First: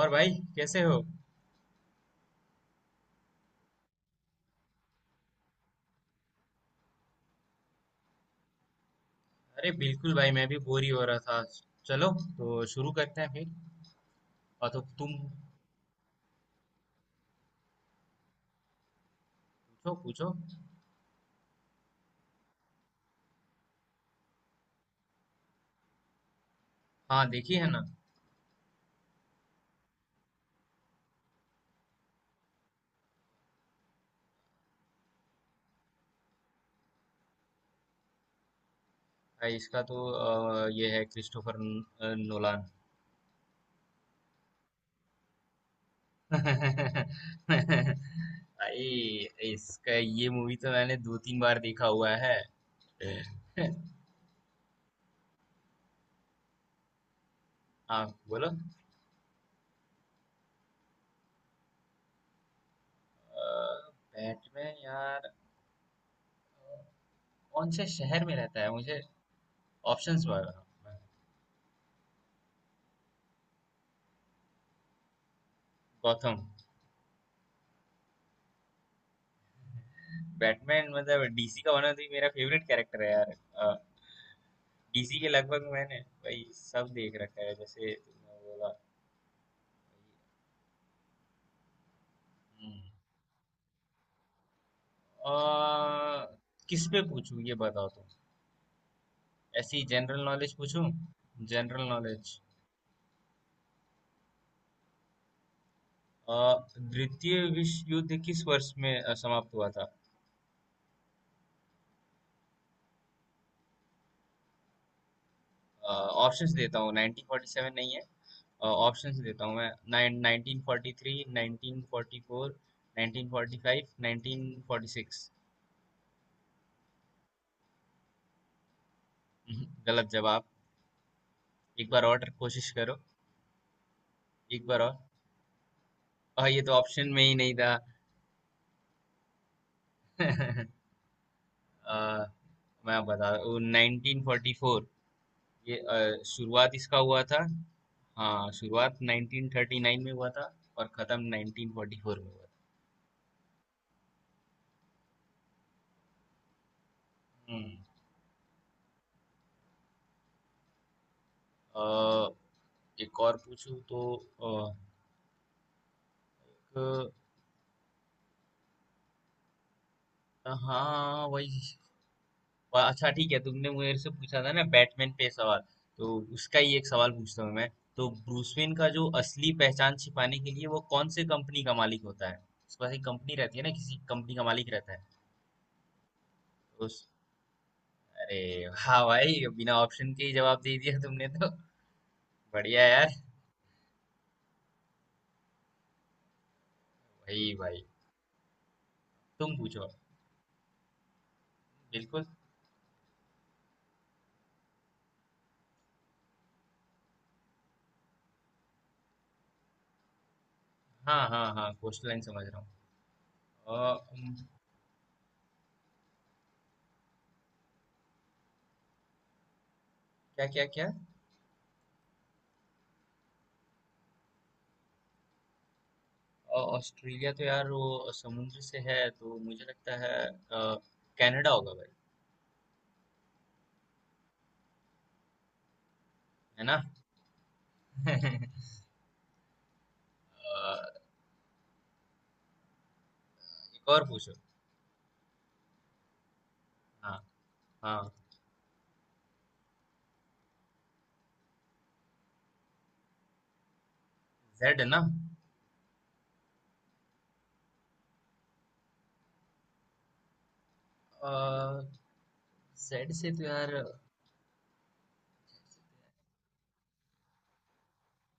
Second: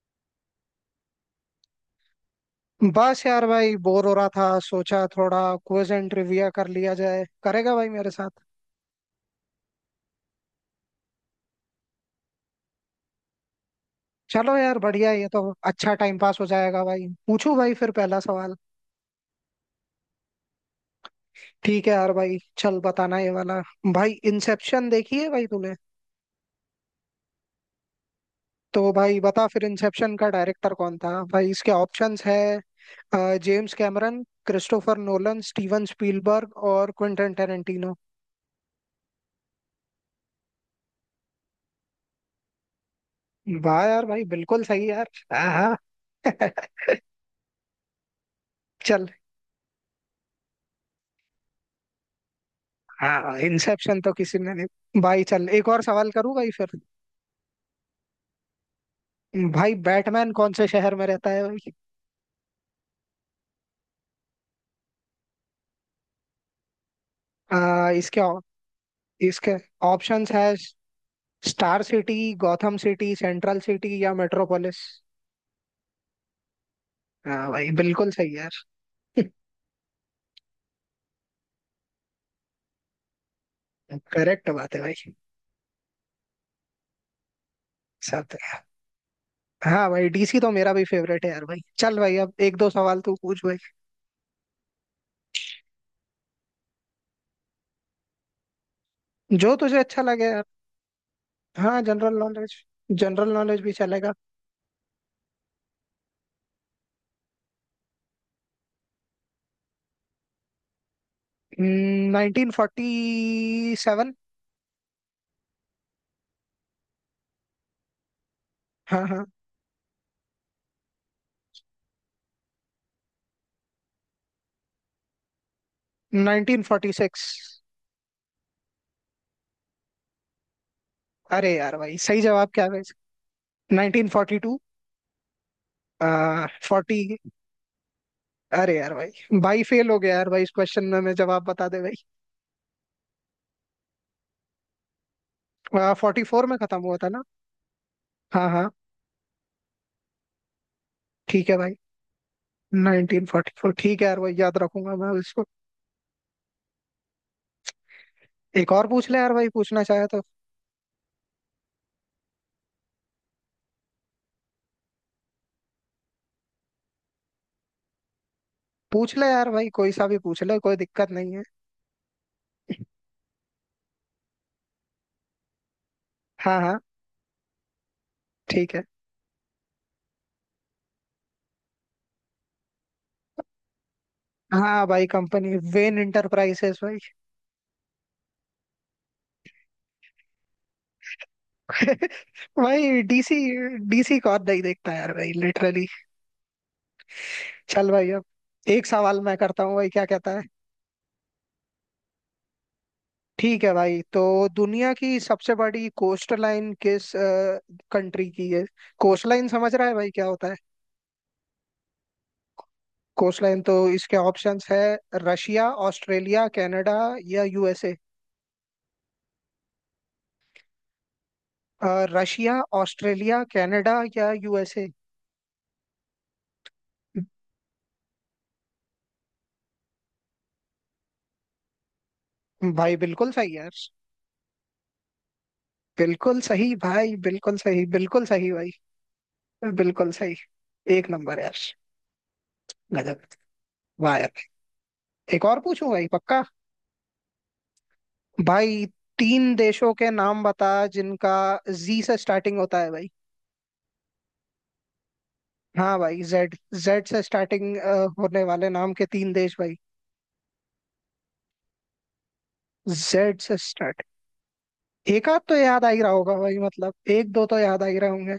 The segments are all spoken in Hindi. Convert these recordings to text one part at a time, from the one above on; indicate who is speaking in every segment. Speaker 1: और भाई कैसे हो।
Speaker 2: बस यार भाई बोर हो रहा था। सोचा थोड़ा क्विज एंड ट्रिविया कर लिया जाए। करेगा भाई मेरे साथ?
Speaker 1: अरे बिल्कुल भाई मैं भी बोर ही हो रहा था। चलो, तो शुरू करते हैं फिर।
Speaker 2: चलो
Speaker 1: और
Speaker 2: यार
Speaker 1: तो
Speaker 2: बढ़िया,
Speaker 1: तुम
Speaker 2: ये तो अच्छा टाइम पास हो जाएगा भाई। पूछू भाई फिर पहला सवाल।
Speaker 1: पूछो पूछो।
Speaker 2: ठीक है यार भाई, चल बताना ये वाला। भाई इंसेप्शन देखी है भाई तूने?
Speaker 1: हाँ देखी है ना।
Speaker 2: तो भाई बता फिर, इंसेप्शन का डायरेक्टर कौन था भाई? इसके ऑप्शंस है - James Cameron, Christopher Nolan, Steven Spielberg और क्विंटन टेरेंटिनो।
Speaker 1: भाई इसका तो ये है क्रिस्टोफर न- अ, नोलान।
Speaker 2: वाह यार भाई, बिल्कुल सही यार। आहा।
Speaker 1: भाई
Speaker 2: चल।
Speaker 1: इसका ये मूवी तो मैंने दो तीन बार देखा हुआ है।
Speaker 2: हाँ, इंसेप्शन तो किसी ने नहीं। भाई चल एक और सवाल करूँ भाई फिर।
Speaker 1: हाँ बोलो।
Speaker 2: भाई बैटमैन कौन से शहर में रहता है भाई?
Speaker 1: बैटमैन यार, कौन से
Speaker 2: आ, इसके
Speaker 1: शहर में
Speaker 2: ऑ-
Speaker 1: रहता है मुझे
Speaker 2: इसके
Speaker 1: ऑप्शंस
Speaker 2: ऑप्शंस है -
Speaker 1: बताओ।
Speaker 2: Star City, Gotham City, Central City या मेट्रोपोलिस।
Speaker 1: गॉथम।
Speaker 2: हाँ भाई बिल्कुल सही यार।
Speaker 1: बैटमैन मतलब डीसी का होना, तो ये मेरा फेवरेट कैरेक्टर है यार।
Speaker 2: करेक्ट बात है भाई।
Speaker 1: डीसी के लगभग मैंने भाई सब देख रखा है जैसे
Speaker 2: साथ।
Speaker 1: तुमने बोला।
Speaker 2: हाँ भाई, डीसी तो मेरा भी फेवरेट है यार। भाई चल भाई, अब एक दो
Speaker 1: हम्म।
Speaker 2: सवाल तू पूछ भाई।
Speaker 1: आ, किस पे पूछूं ये बताओ तुम।
Speaker 2: जो तुझे
Speaker 1: ऐसी
Speaker 2: अच्छा
Speaker 1: जनरल
Speaker 2: लगे यार।
Speaker 1: नॉलेज पूछूं?
Speaker 2: हाँ
Speaker 1: general
Speaker 2: general
Speaker 1: knowledge.
Speaker 2: Knowledge. General knowledge भी चलेगा।
Speaker 1: द्वितीय विश्व युद्ध किस वर्ष में समाप्त हुआ था?
Speaker 2: 1947।
Speaker 1: ऑप्शंस देता हूँ, 1947 नहीं है।
Speaker 2: हाँ
Speaker 1: ऑप्शंस
Speaker 2: हाँ,
Speaker 1: देता हूँ मैं, नाइन 1943, 1944, 1945, 1946।
Speaker 2: 1946।
Speaker 1: गलत जवाब।
Speaker 2: अरे यार
Speaker 1: एक
Speaker 2: भाई,
Speaker 1: बार
Speaker 2: सही
Speaker 1: और
Speaker 2: जवाब क्या है
Speaker 1: कोशिश
Speaker 2: वैसे?
Speaker 1: करो।
Speaker 2: 1942।
Speaker 1: एक बार और। ये तो
Speaker 2: 40।
Speaker 1: ऑप्शन में ही नहीं था।
Speaker 2: अरे यार भाई, भाई फेल हो गया यार भाई इस क्वेश्चन में। मैं, जवाब बता दे
Speaker 1: आ,
Speaker 2: भाई।
Speaker 1: मैं बता, वो नाइनटीन फोर्टी फोर। ये
Speaker 2: 44 में
Speaker 1: शुरुआत
Speaker 2: खत्म हुआ
Speaker 1: इसका
Speaker 2: था
Speaker 1: हुआ
Speaker 2: ना?
Speaker 1: था।
Speaker 2: हाँ
Speaker 1: हाँ
Speaker 2: हाँ।
Speaker 1: शुरुआत 1939 में हुआ था और खत्म
Speaker 2: ठीक है भाई।
Speaker 1: 1944 में हुआ था।
Speaker 2: 1944 ठीक है यार भाई, याद रखूंगा मैं इसको।
Speaker 1: हम्म।
Speaker 2: एक और पूछ ले यार भाई, पूछना चाहे तो।
Speaker 1: आ, एक और पूछूं तो। आ, एक-
Speaker 2: पूछ ले यार भाई, कोई सा भी पूछ ले, कोई दिक्कत
Speaker 1: हाँ
Speaker 2: नहीं है।
Speaker 1: वही। वाह, अच्छा ठीक है, तुमने मेरे से पूछा था ना बैटमैन पे सवाल, तो उसका
Speaker 2: हाँ
Speaker 1: ही
Speaker 2: हाँ
Speaker 1: एक सवाल पूछता हूँ मैं। तो ब्रूस
Speaker 2: ठीक
Speaker 1: वेन
Speaker 2: है।
Speaker 1: का जो असली पहचान छिपाने के लिए, वो कौन से कंपनी का मालिक होता है? उसके पास एक कंपनी रहती है ना, किसी कंपनी का मालिक
Speaker 2: हाँ
Speaker 1: रहता है।
Speaker 2: भाई, कंपनी वेन इंटरप्राइजेस
Speaker 1: उस
Speaker 2: भाई।
Speaker 1: अरे, हाँ भाई बिना ऑप्शन के ही जवाब दे दिया तुमने तो। बढ़िया
Speaker 2: भाई
Speaker 1: यार।
Speaker 2: डीसी डीसी को नहीं देखता यार भाई लिटरली।
Speaker 1: भाई भाई,
Speaker 2: चल भाई, अब एक सवाल मैं
Speaker 1: तुम
Speaker 2: करता हूँ भाई,
Speaker 1: पूछो
Speaker 2: क्या कहता है?
Speaker 1: बिल्कुल।
Speaker 2: ठीक है भाई, तो दुनिया की सबसे बड़ी कोस्ट लाइन किस कंट्री की है? कोस्ट लाइन समझ रहा है भाई क्या होता है?
Speaker 1: हाँ हाँ हाँ, कोस्टल लाइन समझ रहा हूँ।
Speaker 2: कोस्ट लाइन तो।
Speaker 1: अ,
Speaker 2: इसके
Speaker 1: उम,
Speaker 2: ऑप्शंस है - रशिया, ऑस्ट्रेलिया, कनाडा या यूएसए।
Speaker 1: क्या क्या क्या।
Speaker 2: रशिया, ऑस्ट्रेलिया, कनाडा या यूएसए।
Speaker 1: ऑस्ट्रेलिया तो यार वो समुद्र से है तो मुझे लगता है कनाडा होगा भाई।
Speaker 2: भाई बिल्कुल सही यार। बिल्कुल
Speaker 1: है
Speaker 2: सही
Speaker 1: ना।
Speaker 2: भाई, बिल्कुल सही, बिल्कुल
Speaker 1: अ,
Speaker 2: सही भाई। बिल्कुल सही। एक नंबर यार। गजब।
Speaker 1: एक और
Speaker 2: वाह
Speaker 1: पूछो।
Speaker 2: यार। एक और पूछूं भाई पक्का?
Speaker 1: हाँ हाँ।
Speaker 2: भाई तीन देशों के नाम बता जिनका जी से स्टार्टिंग होता है भाई।
Speaker 1: जेड है ना।
Speaker 2: हाँ भाई जेड। जेड से स्टार्टिंग होने वाले नाम के तीन देश भाई।
Speaker 1: जेड से
Speaker 2: जेड
Speaker 1: तो
Speaker 2: से
Speaker 1: यार
Speaker 2: स्टार्ट। एक आध तो याद आ ही रहा होगा भाई, मतलब एक दो तो याद आ ही रहे होंगे।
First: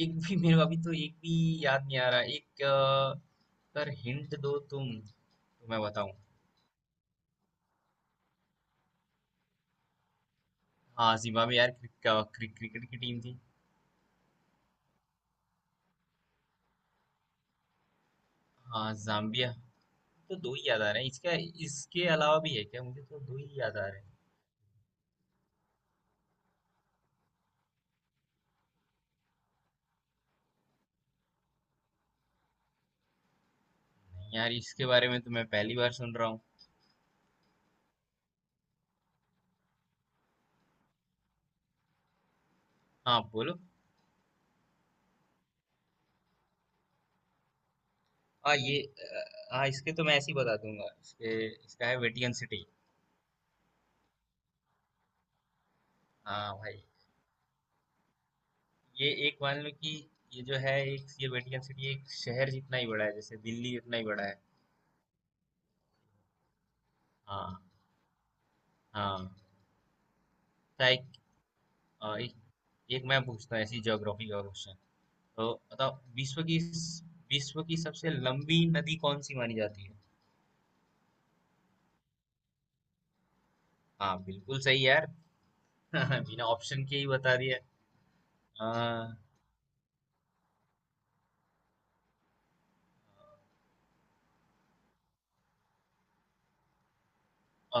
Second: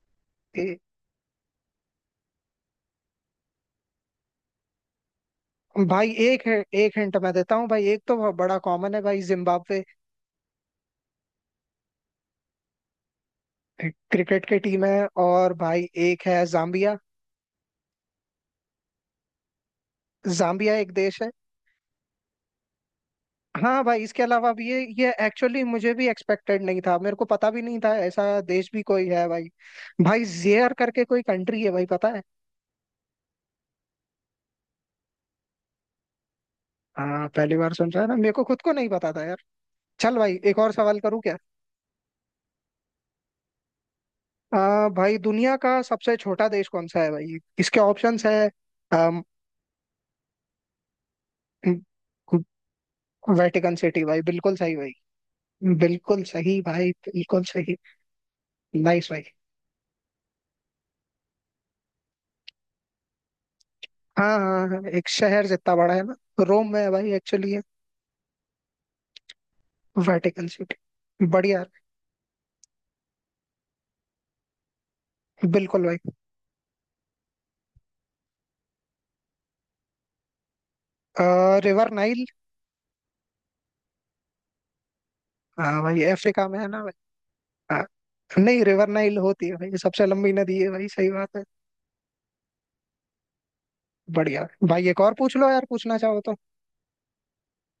Speaker 1: एक भी मेरे,
Speaker 2: ए,
Speaker 1: अभी तो एक भी याद नहीं आ रहा। एक पर हिंट दो तुम तो मैं
Speaker 2: भाई
Speaker 1: बताऊं।
Speaker 2: एक है, एक हिंट मैं देता हूँ भाई। एक तो बहुत बड़ा कॉमन है भाई, जिम्बाब्वे।
Speaker 1: हाँ जिम्बाब्वे यार, क्रिक, क्रिक, क्रिकेट की टीम थी।
Speaker 2: क्रिकेट की टीम है, और भाई एक है जाम्बिया।
Speaker 1: हाँ जाम्बिया। तो दो ही
Speaker 2: जाम्बिया
Speaker 1: याद आ
Speaker 2: एक
Speaker 1: रहे हैं
Speaker 2: देश है।
Speaker 1: इसका। इसके अलावा भी है क्या? मुझे तो दो ही याद
Speaker 2: हाँ
Speaker 1: आ रहे
Speaker 2: भाई,
Speaker 1: हैं।
Speaker 2: इसके अलावा भी ये एक्चुअली मुझे भी एक्सपेक्टेड नहीं था, मेरे को पता भी नहीं था ऐसा देश भी कोई है भाई। भाई जेयर करके कोई कंट्री है भाई, पता है?
Speaker 1: नहीं यार, इसके बारे में तो मैं पहली बार सुन रहा हूँ।
Speaker 2: हाँ पहली बार सुन रहा है ना, मेरे को खुद को नहीं पता था यार। चल भाई, एक और सवाल करूँ क्या?
Speaker 1: हाँ बोलो।
Speaker 2: भाई दुनिया का सबसे छोटा देश कौन सा है भाई? इसके ऑप्शंस है।
Speaker 1: हाँ ये
Speaker 2: अम,
Speaker 1: हाँ इसके तो मैं ऐसे ही बता दूंगा इसके। इसका है वेटिकन सिटी।
Speaker 2: वेटिकन सिटी भाई बिल्कुल सही भाई। बिल्कुल
Speaker 1: हाँ
Speaker 2: सही
Speaker 1: भाई।
Speaker 2: भाई, बिल्कुल सही। नाइस
Speaker 1: ये
Speaker 2: भाई।
Speaker 1: एक मान लो कि ये जो है एक ये वेटिकन सिटी एक शहर जितना ही बड़ा है, जैसे दिल्ली जितना ही बड़ा है।
Speaker 2: हाँ हाँ हाँ, एक शहर जितना बड़ा है ना। रोम में है भाई, एक्चुअली
Speaker 1: हाँ
Speaker 2: है
Speaker 1: हाँ।
Speaker 2: वेटिकन
Speaker 1: तो एक,
Speaker 2: सिटी। बढ़िया।
Speaker 1: अ, एक, एक मैं पूछता हूँ ऐसी ज्योग्राफी का क्वेश्चन। तो
Speaker 2: बिल्कुल भाई।
Speaker 1: बताओ, विश्व की सबसे लंबी नदी कौन सी मानी जाती है?
Speaker 2: River Nile.
Speaker 1: हाँ बिल्कुल सही यार।
Speaker 2: हाँ भाई,
Speaker 1: बिना
Speaker 2: अफ्रीका में है ना
Speaker 1: ऑप्शन के ही
Speaker 2: भाई?
Speaker 1: बता दिया।
Speaker 2: आ, नहीं,
Speaker 1: अ,
Speaker 2: रिवर नाइल होती है भाई, सबसे लंबी नदी है भाई। सही बात है। बढ़िया भाई, एक और पूछ लो यार पूछना चाहो तो।
Speaker 1: अ,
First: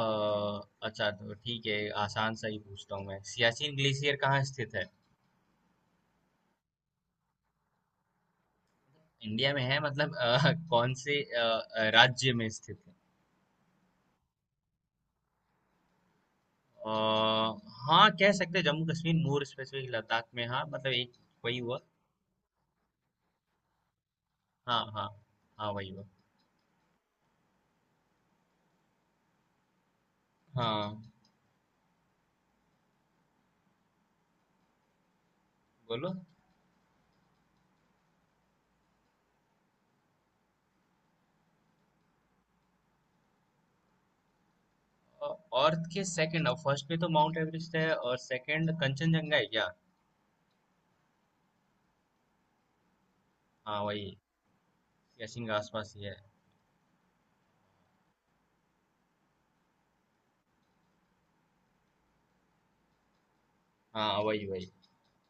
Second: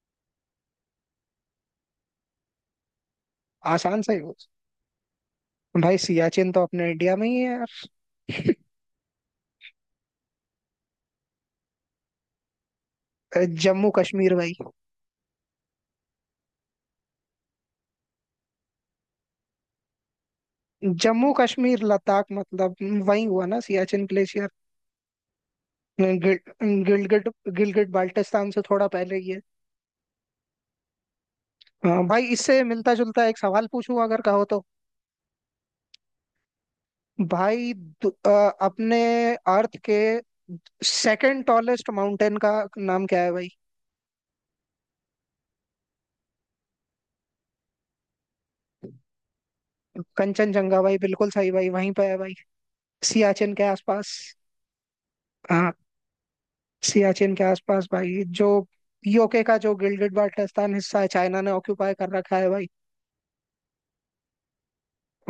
Speaker 1: अच्छा तो ठीक है, आसान सा ही पूछता हूँ मैं। सियाचिन
Speaker 2: आसान सा
Speaker 1: ग्लेशियर
Speaker 2: ही
Speaker 1: कहाँ
Speaker 2: पूछ।
Speaker 1: स्थित है?
Speaker 2: भाई सियाचिन तो अपने इंडिया में ही है यार।
Speaker 1: इंडिया में है मतलब कौन से राज्य में स्थित है?
Speaker 2: जम्मू कश्मीर भाई।
Speaker 1: हाँ, कह सकते हैं जम्मू कश्मीर, मोर स्पेसिफिक लद्दाख में। हाँ मतलब एक,
Speaker 2: जम्मू
Speaker 1: वही हुआ।
Speaker 2: कश्मीर लद्दाख मतलब वही हुआ ना। सियाचिन ग्लेशियर।
Speaker 1: हाँ हाँ। हाँ वही हुआ।
Speaker 2: गिलगिट गिलगिट बाल्टिस्तान से थोड़ा पहले ही है।
Speaker 1: हाँ
Speaker 2: हाँ, भाई इससे मिलता जुलता एक सवाल पूछूं अगर कहो तो।
Speaker 1: बोलो।
Speaker 2: भाई अपने अर्थ के सेकंड टॉलेस्ट माउंटेन का नाम क्या है भाई?
Speaker 1: अर्थ के सेकंड, फर्स्ट पे तो माउंट एवरेस्ट है और सेकंड कंचनजंगा है क्या?
Speaker 2: कंचनजंगा भाई बिल्कुल सही भाई। वहीं पे है भाई, सियाचिन के
Speaker 1: हाँ
Speaker 2: आसपास।
Speaker 1: वही गेसिंग के
Speaker 2: हाँ,
Speaker 1: आसपास ही है।
Speaker 2: सियाचिन के आसपास भाई। जो यूके का जो गिल्डेड बाल्टिस्तान हिस्सा है, चाइना ने ऑक्यूपाई कर रखा है भाई।
Speaker 1: हाँ वही वही।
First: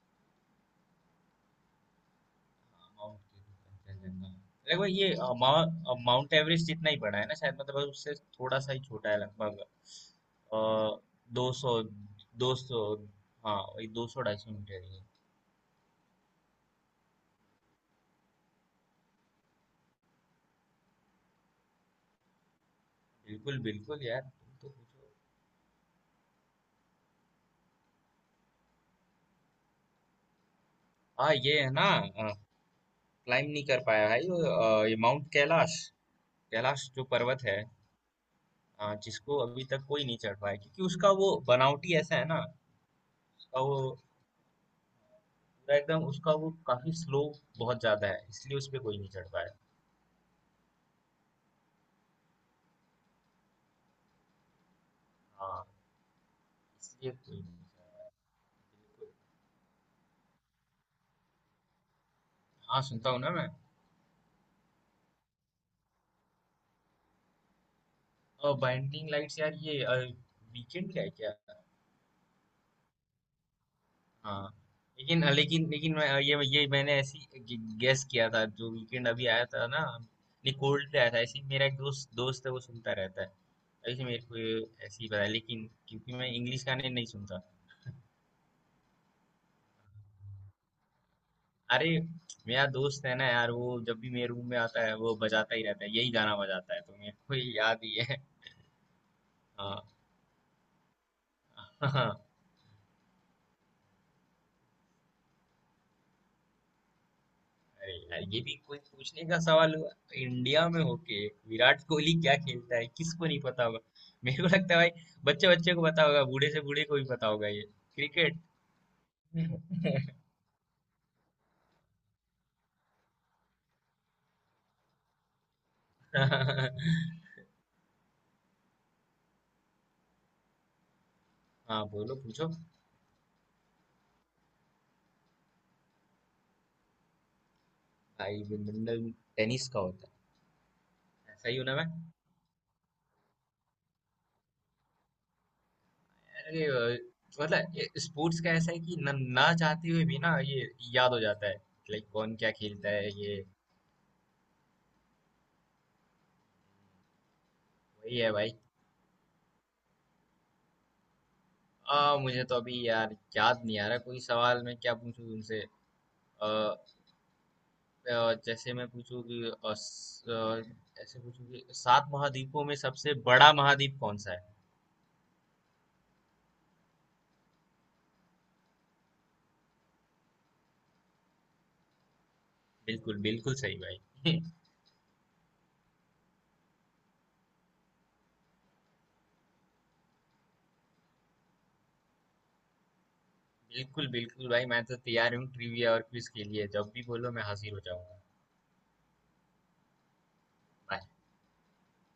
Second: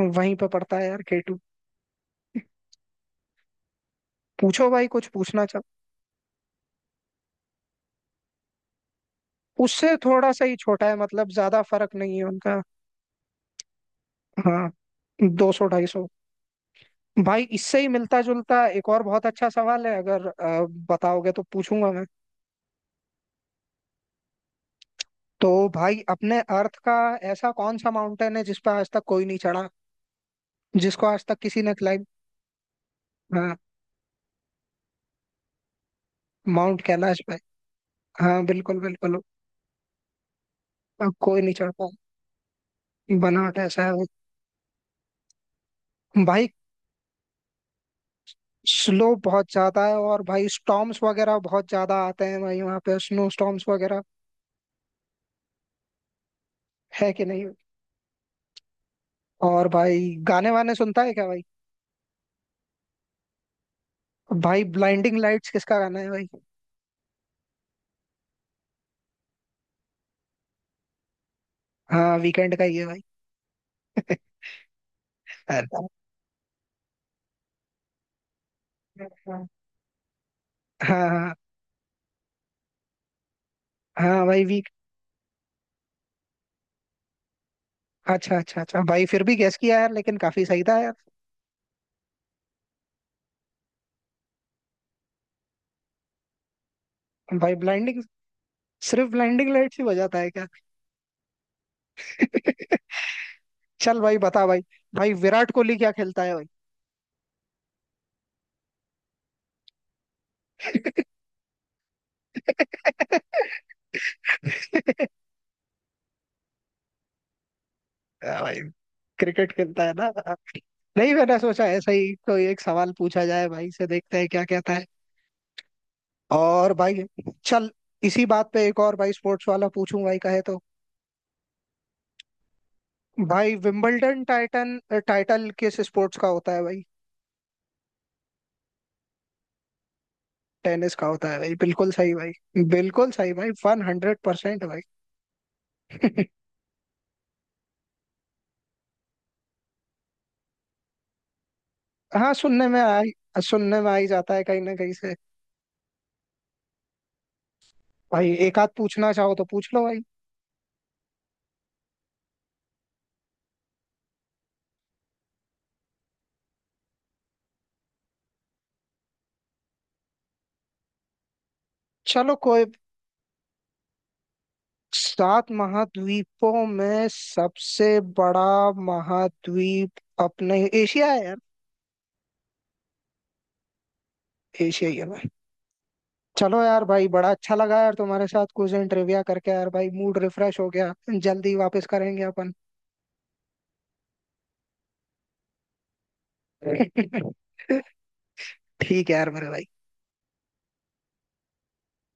Speaker 2: वहीं पे पड़ता है यार, केटू।
Speaker 1: हाँ, माउंट कंचनजंगा।
Speaker 2: पूछो भाई,
Speaker 1: लगभग
Speaker 2: कुछ
Speaker 1: ये
Speaker 2: पूछना चाहो।
Speaker 1: माउंट एवरेस्ट जितना ही बड़ा है ना शायद, मतलब उससे थोड़ा सा ही छोटा है लगभग।
Speaker 2: उससे थोड़ा सा ही छोटा है मतलब,
Speaker 1: दो
Speaker 2: ज्यादा
Speaker 1: सौ,
Speaker 2: फर्क नहीं है
Speaker 1: दो
Speaker 2: उनका।
Speaker 1: सौ हाँ वही 200 ढाई सौ
Speaker 2: हाँ,
Speaker 1: मीटर ही है।
Speaker 2: 200, 250। भाई इससे ही मिलता जुलता एक और बहुत अच्छा सवाल है, अगर बताओगे तो पूछूंगा मैं।
Speaker 1: बिल्कुल, बिल्कुल यार तुम तो पूछो।
Speaker 2: तो भाई अपने अर्थ का ऐसा कौन सा माउंटेन है जिस पर आज तक कोई नहीं चढ़ा, जिसको आज
Speaker 1: हाँ
Speaker 2: तक
Speaker 1: ये
Speaker 2: किसी
Speaker 1: है
Speaker 2: ने
Speaker 1: ना,
Speaker 2: क्लाइंब।
Speaker 1: क्लाइम
Speaker 2: हाँ
Speaker 1: नहीं कर पाया भाई वो, ये माउंट कैलाश।
Speaker 2: माउंट
Speaker 1: कैलाश जो
Speaker 2: कैलाश पे।
Speaker 1: पर्वत है।
Speaker 2: हाँ बिल्कुल बिल्कुल।
Speaker 1: जिसको अभी तक कोई नहीं चढ़ पाया, क्योंकि उसका वो
Speaker 2: कोई नहीं चढ़
Speaker 1: बनावटी
Speaker 2: पाया।
Speaker 1: ऐसा है ना।
Speaker 2: बनावट
Speaker 1: उसका वो
Speaker 2: ऐसा है वो।
Speaker 1: पूरा एकदम उसका
Speaker 2: भाई
Speaker 1: वो काफी स्लो बहुत ज्यादा है, इसलिए उस पे कोई नहीं
Speaker 2: स्लो
Speaker 1: चढ़
Speaker 2: बहुत
Speaker 1: पाया।
Speaker 2: ज्यादा है, और भाई स्टॉर्म्स वगैरह बहुत ज्यादा आते हैं भाई वहाँ पे, स्नो स्टॉर्म्स वगैरह।
Speaker 1: हाँ,
Speaker 2: है
Speaker 1: इसलिए
Speaker 2: कि
Speaker 1: कोई
Speaker 2: नहीं?
Speaker 1: नहीं चढ़ा। बिल्कुल।
Speaker 2: और भाई गाने वाने सुनता है क्या भाई?
Speaker 1: हाँ सुनता हूँ ना मैं।
Speaker 2: भाई ब्लाइंडिंग लाइट्स किसका गाना है भाई?
Speaker 1: और बाइंडिंग लाइट्स यार, ये वीकेंड का है क्या?
Speaker 2: हाँ वीकेंड का ही है भाई।
Speaker 1: हाँ लेकिन लेकिन
Speaker 2: अरे
Speaker 1: लेकिन मैं ये मैंने ऐसी गेस किया था। जो वीकेंड अभी आया
Speaker 2: हाँ
Speaker 1: था ना, नहीं कोल्ड पे आया था,
Speaker 2: हाँ
Speaker 1: ऐसे ही मेरा एक दोस्त दोस्त है वो सुनता रहता है। ऐसे मेरे
Speaker 2: हाँ
Speaker 1: को
Speaker 2: भाई
Speaker 1: ये
Speaker 2: वीक।
Speaker 1: ऐसे ही पता है, लेकिन क्योंकि मैं इंग्लिश गाने नहीं सुनता।
Speaker 2: अच्छा अच्छा अच्छा भाई, फिर भी गैस किया यार, लेकिन काफी सही था यार।
Speaker 1: अरे मेरा दोस्त है ना यार, वो जब भी मेरे रूम में आता है वो बजाता ही रहता है, यही गाना बजाता है, तो मेरे को ये
Speaker 2: भाई
Speaker 1: याद ही
Speaker 2: ब्लाइंडिंग,
Speaker 1: है।
Speaker 2: सिर्फ ब्लाइंडिंग लाइट से हो जाता है क्या?
Speaker 1: हाँ।
Speaker 2: चल भाई बता भाई। भाई विराट कोहली क्या खेलता है भाई?
Speaker 1: अरे यार, ये भी कोई पूछने का सवाल हुआ? तो इंडिया में होके विराट कोहली क्या खेलता है किसको नहीं पता होगा। मेरे को लगता है भाई बच्चे बच्चे को पता होगा, बूढ़े से बूढ़े को भी पता होगा ये।
Speaker 2: हाँ भाई क्रिकेट खेलता है
Speaker 1: क्रिकेट।
Speaker 2: ना। नहीं, मैंने सोचा ऐसा ही कोई एक सवाल पूछा जाए भाई से, देखते हैं क्या कहता है। और भाई चल, इसी बात पे एक और भाई स्पोर्ट्स वाला पूछूं भाई कहे तो।
Speaker 1: हाँ बोलो पूछो।
Speaker 2: भाई विंबलडन टाइटन, टाइटल किस स्पोर्ट्स का होता है भाई?
Speaker 1: भाई विंबलडन टेनिस का होता
Speaker 2: टेनिस का होता
Speaker 1: है।
Speaker 2: है
Speaker 1: ऐसा
Speaker 2: भाई,
Speaker 1: ही होना मैं।
Speaker 2: बिल्कुल सही भाई, बिल्कुल सही भाई, 100% भाई।
Speaker 1: अरे मतलब स्पोर्ट्स का ऐसा है कि न, ना चाहते हुए भी ना ये याद हो जाता है। लाइक
Speaker 2: हाँ
Speaker 1: कौन क्या
Speaker 2: सुनने में
Speaker 1: खेलता है
Speaker 2: आई,
Speaker 1: ये।
Speaker 2: सुनने में आ ही जाता है कहीं ना कहीं से।
Speaker 1: वही
Speaker 2: भाई
Speaker 1: है भाई।
Speaker 2: एक आध पूछना चाहो तो पूछ लो भाई।
Speaker 1: मुझे तो अभी यार याद नहीं आ रहा कोई सवाल, मैं क्या पूछूं तुमसे। जैसे मैं पूछूं कि ऐसे पूछूं कि 7
Speaker 2: चलो कोई।
Speaker 1: महाद्वीपों में सबसे बड़ा महाद्वीप कौन सा है?
Speaker 2: सात महाद्वीपों में सबसे बड़ा महाद्वीप अपने एशिया है यार।
Speaker 1: बिल्कुल बिल्कुल सही भाई।
Speaker 2: एशिया ही है भाई। चलो यार भाई, बड़ा अच्छा लगा यार तुम्हारे साथ कुछ दिन ट्रिविया करके यार भाई, मूड रिफ्रेश हो गया। जल्दी वापस करेंगे अपन।
Speaker 1: बिल्कुल बिल्कुल भाई, मैं तो तैयार हूँ ट्रिविया और क्विज के लिए, जब भी बोलो मैं हाजिर हो जाऊंगा।
Speaker 2: ठीक है यार मेरे भाई।